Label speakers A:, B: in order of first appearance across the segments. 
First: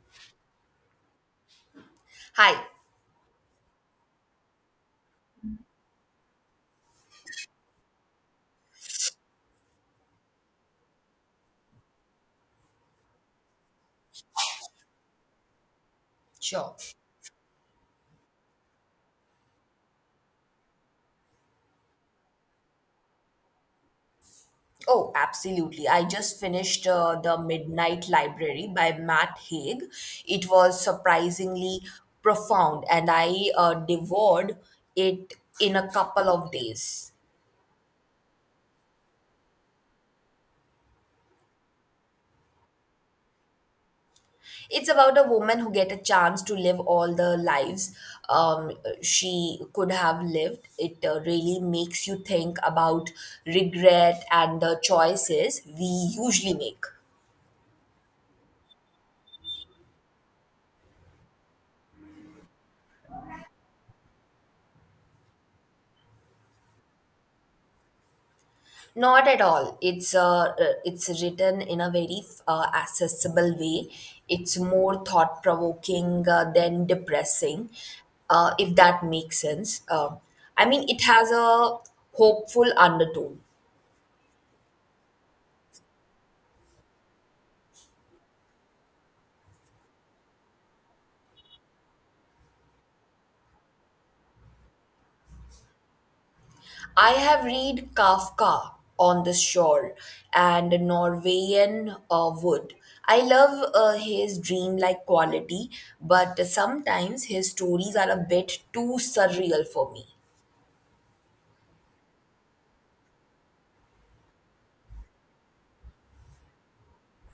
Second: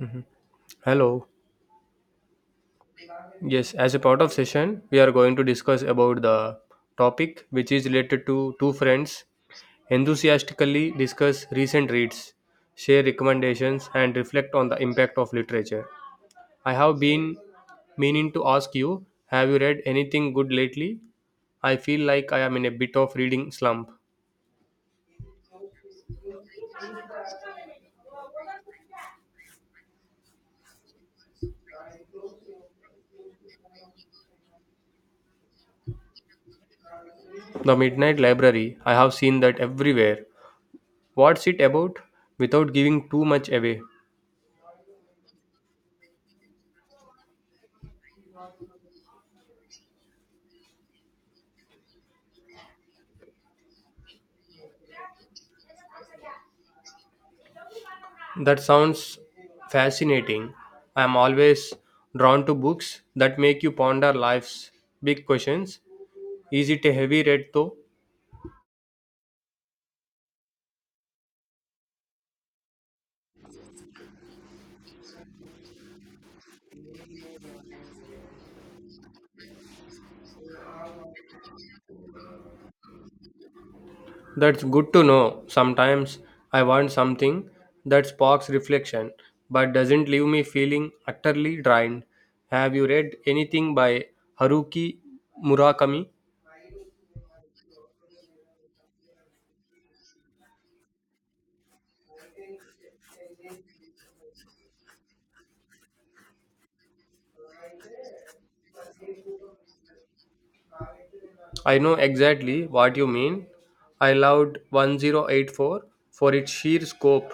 A: Mhm. Hello.
B: Hi.
A: Yes, as a part of session, we are going to discuss about the topic which is related to two friends enthusiastically discuss recent reads, share recommendations and reflect on the impact of literature. I
B: Sure.
A: have been meaning to ask you, have you read anything good lately? I feel like I am in a bit of reading slump.
B: Oh, absolutely. I just finished The Midnight Library by Matt Haig. It was surprisingly profound, and I devoured it in a couple of days.
A: The Midnight Library, I have seen that everywhere. What's it about? Without giving too much away.
B: It's about a woman who get a chance to live all the lives um, she could have lived. It really makes you think about regret and the choices we usually make.
A: That sounds fascinating. I am always drawn to books that make you ponder life's big questions. Is it a heavy read though?
B: Not at all. It's written in a very accessible way. It's more thought provoking than depressing, if that makes sense. I mean, it has a hopeful undertone.
A: That's good to know. Sometimes I want something that sparks reflection but doesn't leave me feeling utterly drained. Have you read anything by Haruki Murakami?
B: I have read Kafka on the shore and Norwegian Wood. I love his dreamlike quality, but sometimes his stories are a bit too surreal for me.
A: I know exactly what you mean. I loved 1084 for its sheer scope,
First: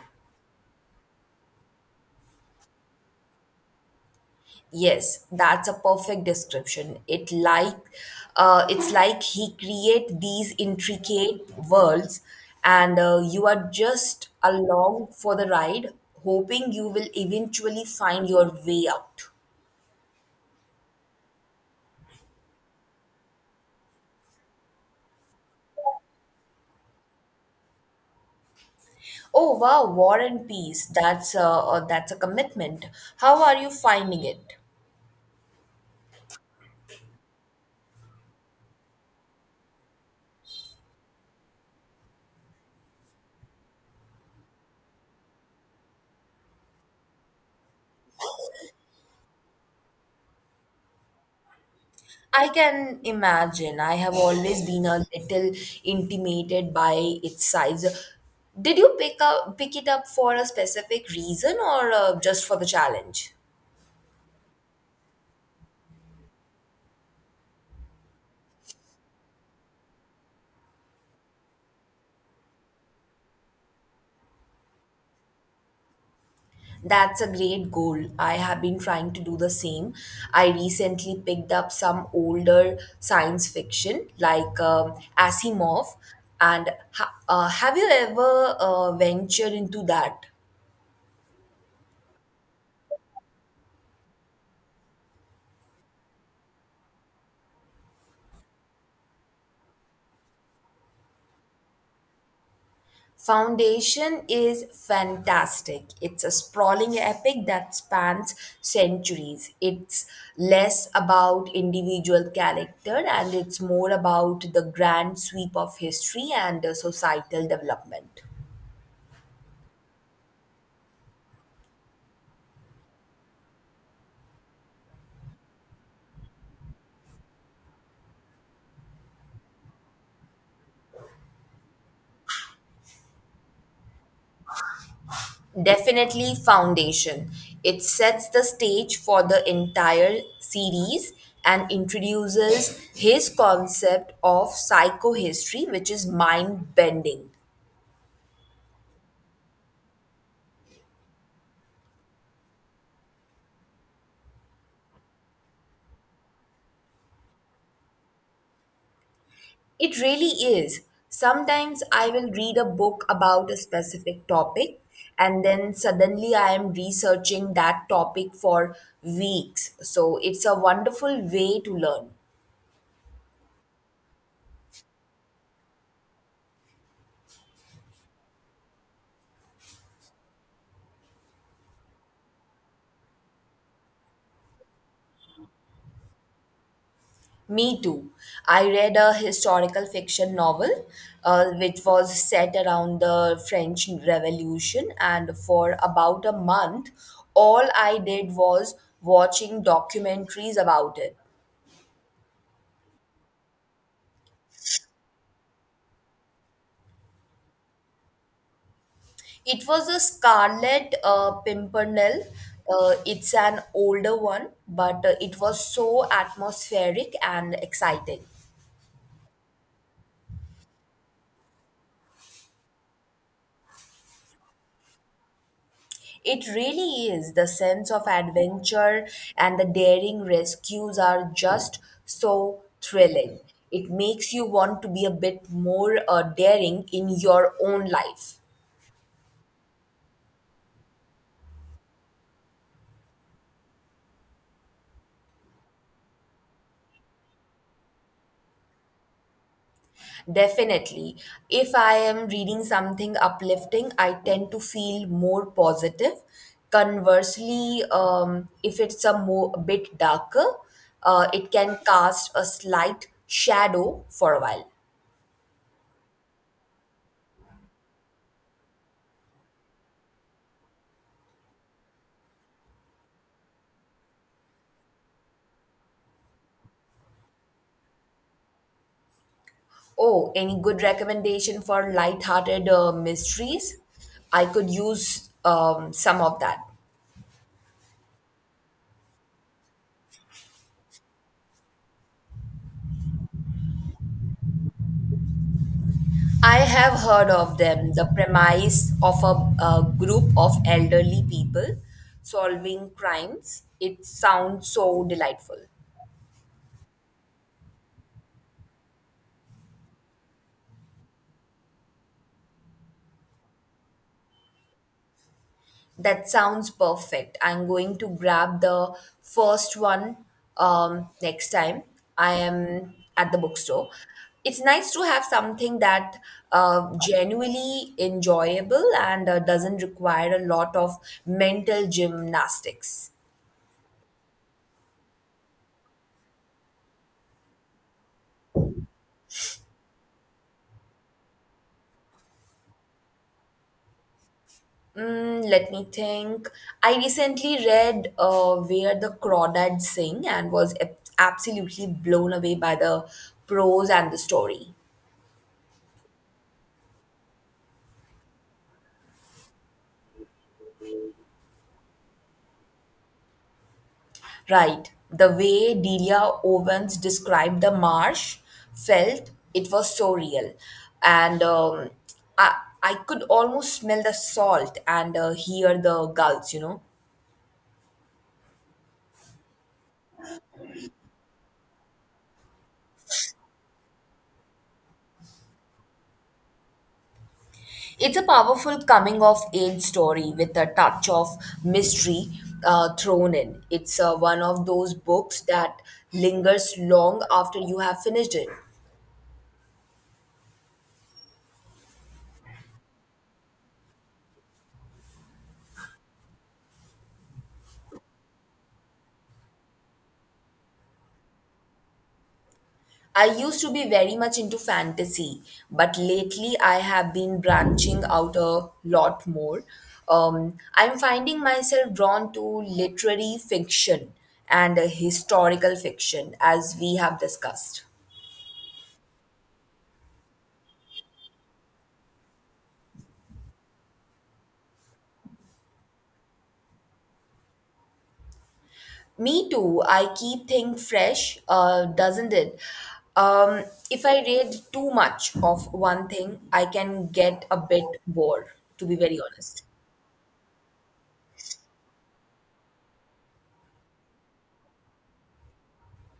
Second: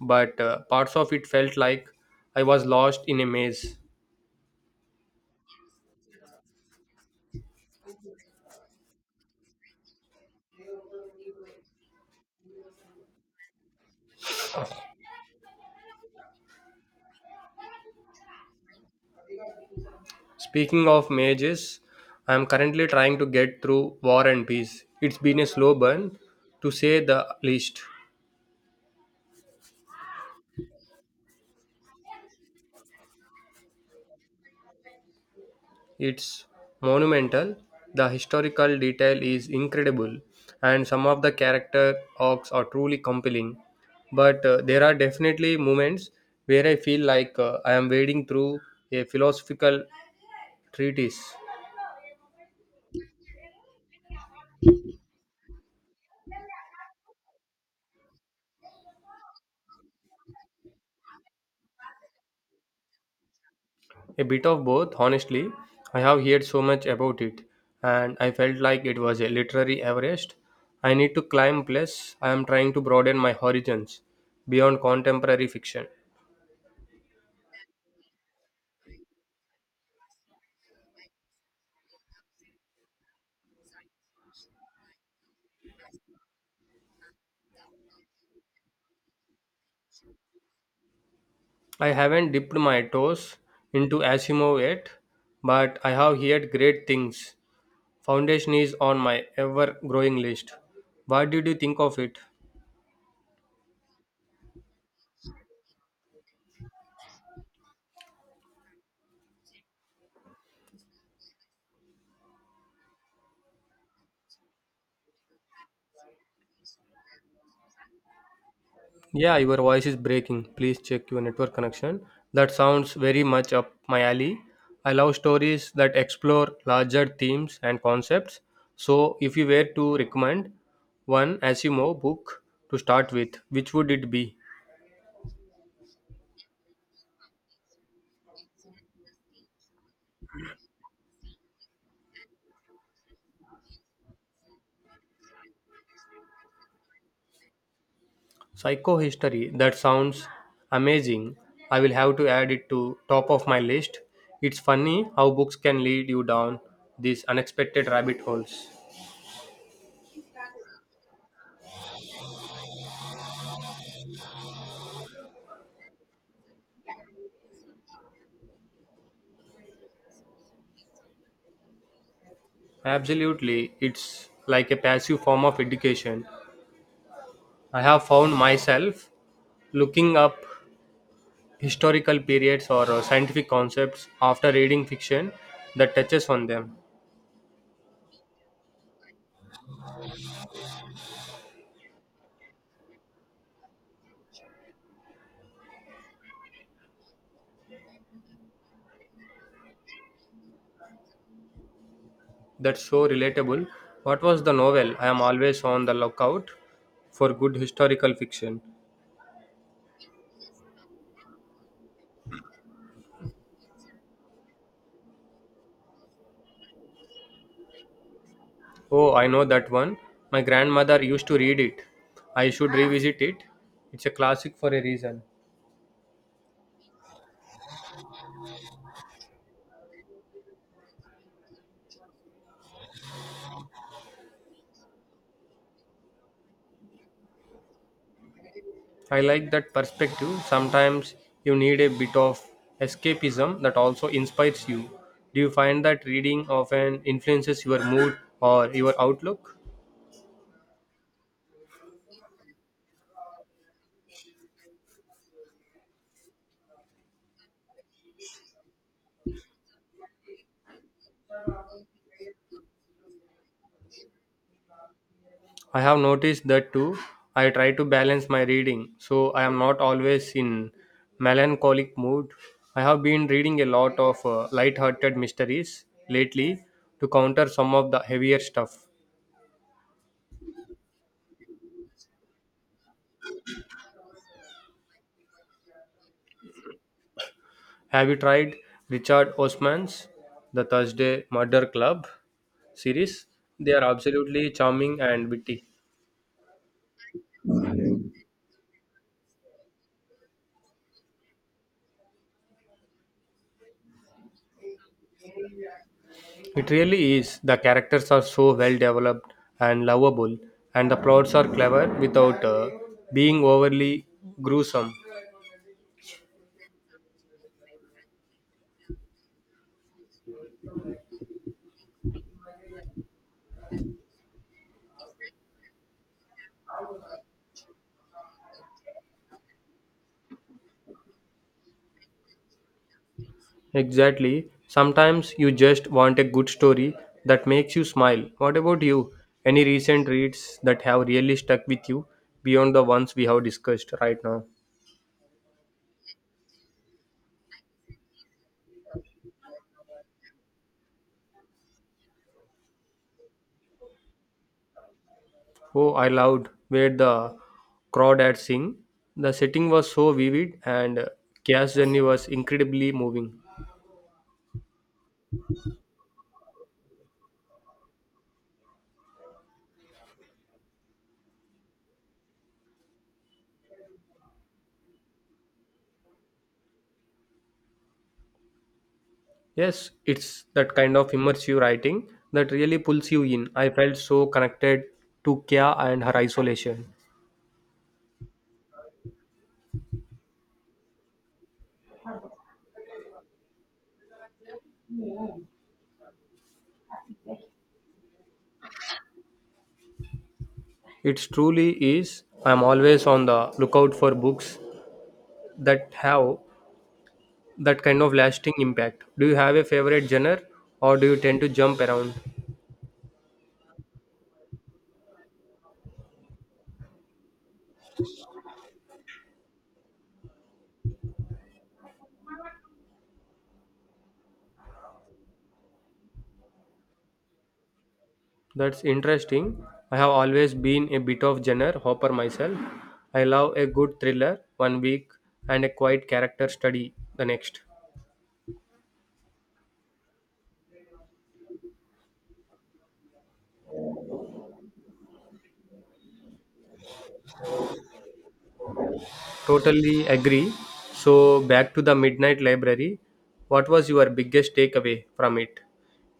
A: but parts of it felt like I was lost in a maze.
B: Yes, that's a perfect description. It like it's like he create these intricate worlds, and you are just along for the ride, hoping you will eventually find your way out.
A: Speaking of mazes, I am currently trying to get through War and Peace. It's been a slow burn, to say the least.
B: Oh wow, War and Peace. That's a commitment. How are you finding it?
A: It's monumental, the historical detail is incredible, and some of the character arcs are truly compelling. But there are definitely moments where I feel like I am wading through a philosophical treatise.
B: I can imagine. I have always been a little intimidated by its size. Did you pick it up for a specific reason or just for the challenge?
A: A bit of both, honestly. I have heard so much about it, and I felt like it was a literary Everest. I need to climb, plus, I am trying to broaden my horizons beyond contemporary fiction.
B: That's a great goal. I have been trying to do the same. I recently picked up some older science fiction like Asimov. And have you ever ventured into that?
A: I haven't dipped my toes into Asimo yet, but I have heard great things. Foundation is on my ever growing list. What did you think of it?
B: Foundation is fantastic. It's a sprawling epic that spans centuries. It's less about individual character and it's more about the grand sweep of history and the societal development.
A: Yeah, your voice is breaking. Please check your network connection. That sounds very much up my alley. I love stories that explore larger themes and concepts. So, if you were to recommend one Asimo book to start with, which would it be?
B: Definitely Foundation. It sets the stage for the entire series and introduces his concept of psychohistory, which is mind bending.
A: Psychohistory, that sounds amazing. I will have to add it to top of my list. It's funny how books can lead you down these unexpected rabbit holes.
B: It really is. Sometimes I will read a book about a specific topic and then suddenly I am researching that topic for weeks. So it's a wonderful way to learn.
A: Absolutely, it's like a passive form of education. I have found myself looking up historical periods or scientific concepts after reading fiction that touches on them.
B: Me too. I read a historical fiction novel which was set around the French Revolution, and for about a month, all I did was watching documentaries about it.
A: That's so relatable. What was the novel? I am always on the lookout for good historical fiction.
B: It was a Scarlet Pimpernel. It's an older one, but it was so atmospheric and exciting.
A: Oh, I know that one. My grandmother used to read it. I should revisit it. It's a classic for a reason.
B: It really is. The sense of adventure and the daring rescues are just so thrilling. It makes you want to be a bit more daring in your own life.
A: I like that perspective. Sometimes you need a bit of escapism that also inspires you. Do you find that reading often influences your mood or your outlook?
B: Definitely. If I am reading something uplifting, I tend to feel more positive. Conversely, if it's a more a bit darker, it can cast a slight shadow for a while.
A: I have noticed that too. I try to balance my reading so I am not always in melancholic mood. I have been reading a lot of light-hearted mysteries lately to counter some of the heavier stuff.
B: Oh, any good recommendation for light-hearted mysteries? I could use some of that.
A: Have you tried Richard Osman's The Thursday Murder Club series? They are absolutely charming and witty.
B: I have heard of them, the premise of a group of elderly people solving crimes. It sounds so delightful.
A: It really is. The characters are so well developed and lovable, and the plots are clever without being overly gruesome.
B: That sounds perfect. I'm going to grab the first one next time I am at the bookstore. It's nice to have something that genuinely enjoyable and doesn't require a lot of mental gymnastics.
A: Exactly. Sometimes you just want a good story that makes you smile. What about you? Any recent reads that have really stuck with you beyond the ones we have discussed right now?
B: Let me think. I recently read Where the Crawdads Sing and was absolutely blown away by the prose and the story.
A: Oh, I loved where the crawdads sing. The setting was so vivid and Kia's journey was incredibly moving.
B: Right. The way Delia Owens described the marsh felt it was so real. And I, I could almost smell the salt and hear the gulls.
A: Yes, it's that kind of immersive writing that really pulls you in. I felt so connected to Kia and her isolation.
B: It's a powerful coming of age story with a touch of mystery thrown in. It's one of those books that lingers long after you have finished it.
A: It truly is. I'm always on the lookout for books that have that kind of lasting impact. Do you have a favorite genre or do you tend to jump around?
B: I used to be very much into fantasy, but lately I have been branching out a lot more. I'm finding myself drawn to literary fiction and historical fiction, as we have discussed.
A: That's interesting. I have always been a bit of genre hopper myself. I love a good thriller 1 week and a quiet character study the next.
B: Me too. I keep things fresh, doesn't it? Um, if I read too much of one thing, I can get a bit bored, to be very honest.
A: Totally agree. So, back to the Midnight Library. What was your biggest takeaway from it?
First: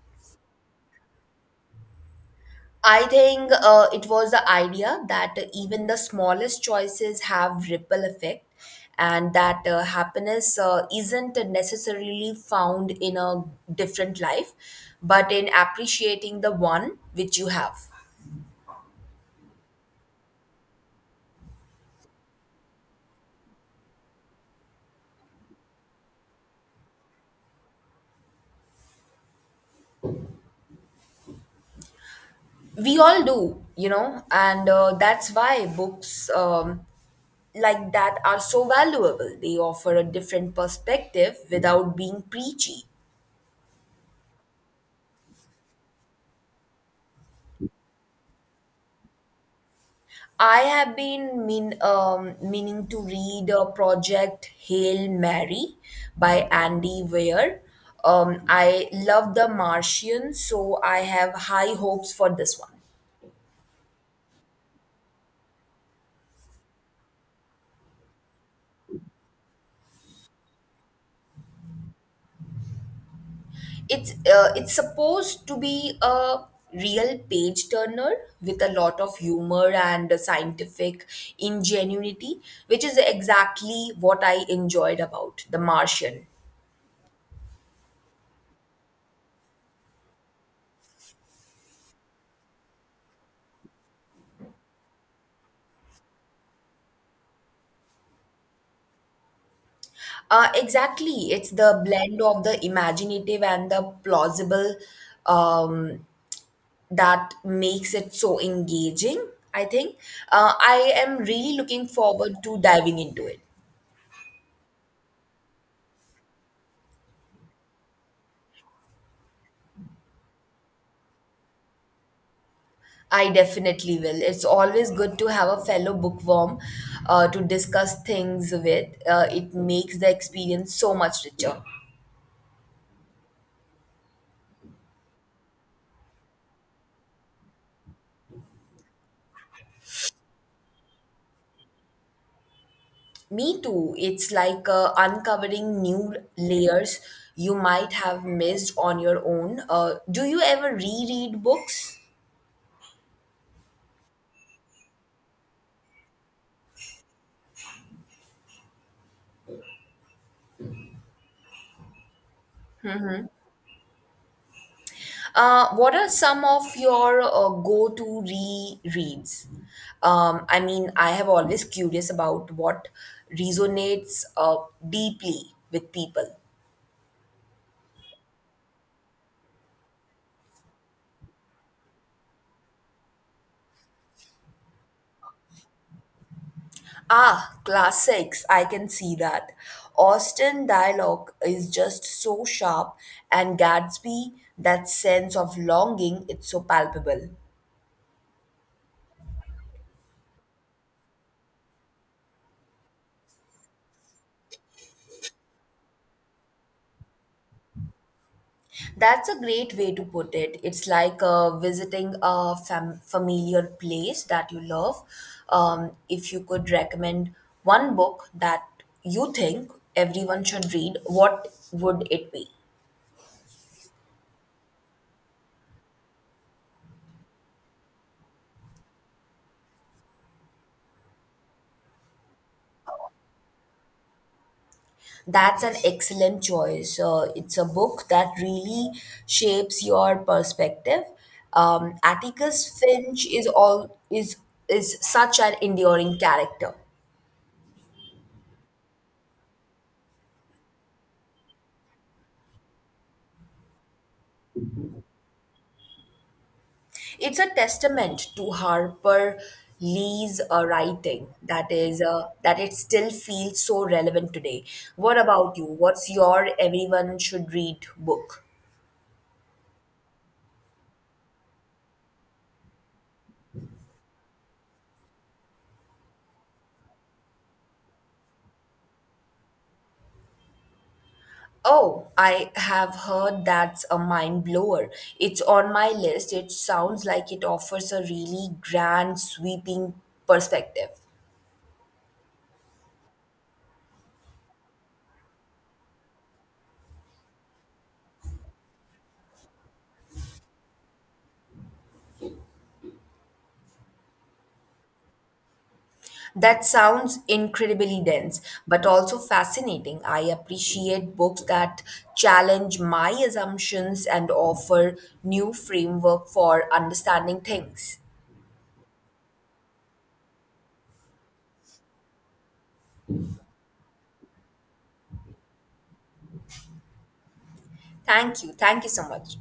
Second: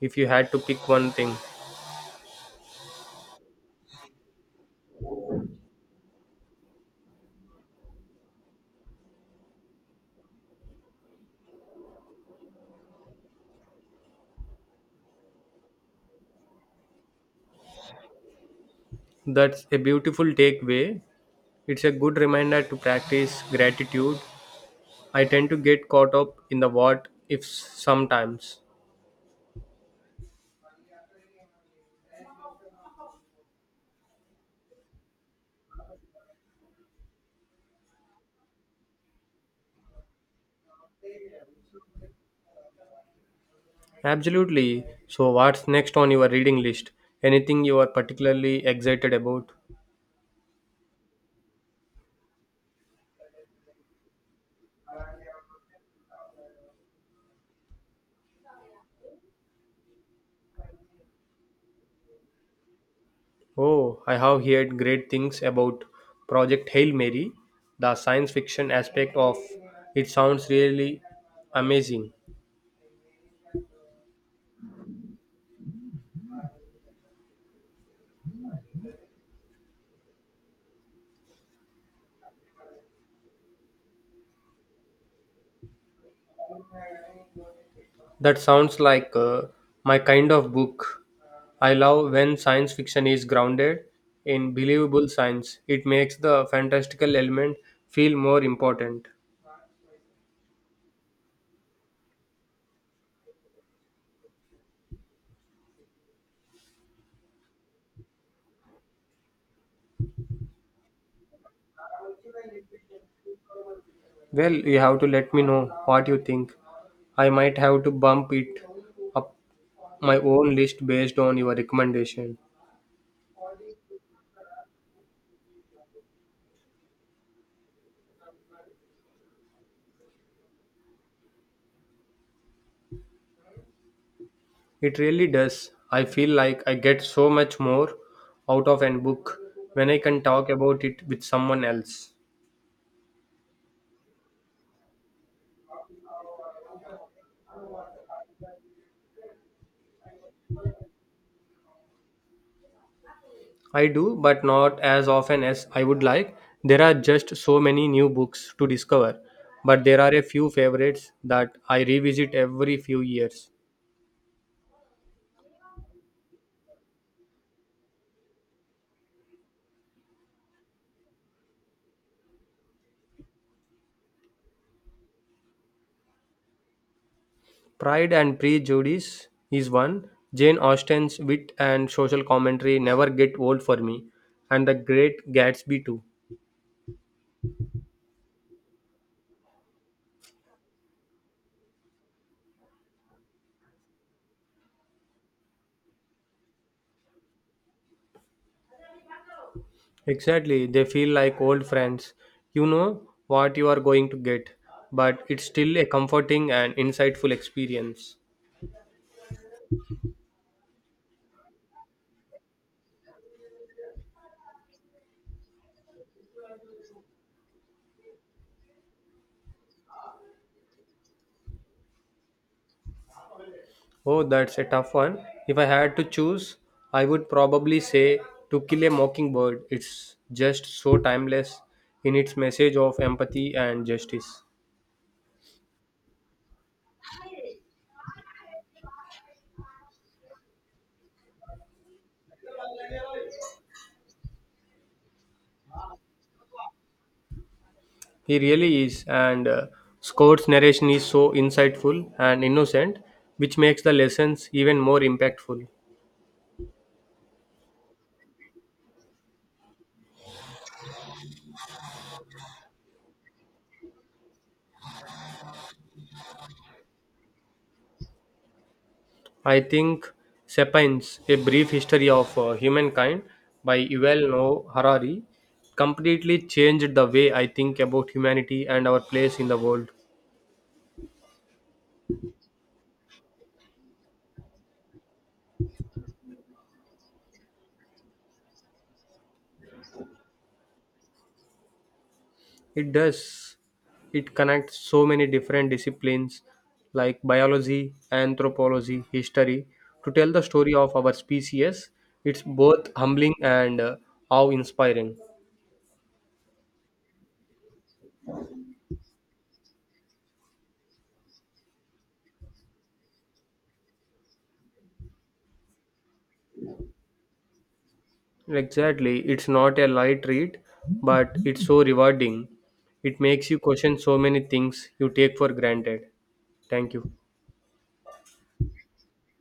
A: If you had to pick one thing,
B: I think it was the idea that even the smallest choices have ripple effect and that happiness isn't necessarily found in a different life, but in appreciating the one which you have.
A: that's a beautiful takeaway. It's a good reminder to practice gratitude. I tend to get caught up in the what ifs sometimes.
B: We all do. And that's why books like that are so valuable. They offer a different perspective without being preachy.
A: Absolutely. So, what's next on your reading list? Anything you are particularly excited about?
B: I have been meaning to read a Project Hail Mary by Andy Weir. I love The Martian, so I have high hopes for this one.
A: Oh, I have heard great things about Project Hail Mary. The science fiction aspect of it sounds really amazing.
B: It's it's supposed to be a real page turner with a lot of humor and a scientific ingenuity, which is exactly what I enjoyed about The Martian.
A: That sounds like my kind of book. I love when science fiction is grounded in believable science. It makes the fantastical element feel more important.
B: Exactly, it's the blend of the imaginative and the plausible, um, that makes it so engaging, I think. I am really looking forward to diving into it.
A: Well, you have to let me know what you think. I might have to bump it up my own list based on your recommendation.
B: I definitely will. It's always good to have a fellow bookworm to discuss things with. It makes the experience so much richer.
A: It really does. I feel like I get so much more out of an book when I can talk about it with someone else.
B: Me too. It's like uncovering new layers you might have missed on your own. Do you ever reread books?
A: I do, but not as often as I would like. There are just so many new books to discover, but there are a few favorites that I revisit every few years.
B: What are some of your go-to rereads? I mean, I have always curious about what resonates deeply with people.
A: Pride and Prejudice is one. Jane Austen's wit and social commentary never get old for me, and The Great Gatsby too.
B: Ah, classics. I can see that. Austen dialogue is just so sharp, and Gatsby, that sense of longing, it's so palpable.
A: Exactly, they feel like old friends. You know what you are going to get, but it's still a comforting and insightful experience.
B: That's a great way to put it. It's like visiting a familiar place that you love. If you could recommend one book that you think everyone should read, what would it be?
A: Oh, that's a tough one. If I had to choose, I would probably say To Kill a Mockingbird. It's just so timeless in its message of empathy and justice.
B: That's an excellent choice. It's a book that really shapes your perspective. Atticus Finch is all is such an enduring character.
A: He really is, and Scott's narration is so insightful and innocent, which makes the lessons even more impactful.
B: It's a testament to Harper Lee's writing that it still feels so relevant today. What about you? What's your everyone should read book?
A: I think Sapiens, A Brief History of Humankind by Yuval Noah Harari, completely changed the way I think about humanity and our place in the world.
B: Oh, I have heard that's a mind blower. It's on my list. It sounds like it offers a really grand, sweeping perspective.
A: It does. It connects so many different disciplines like biology, anthropology, history to tell the story of our species. It's both humbling and awe inspiring.
B: That sounds incredibly dense, but also fascinating. I appreciate books that challenge my assumptions and offer new framework for understanding things.
A: Exactly. It's not a light read, but it's so rewarding. It makes you question so many things you take for granted. Thank you.
B: Thank you. Thank you so much.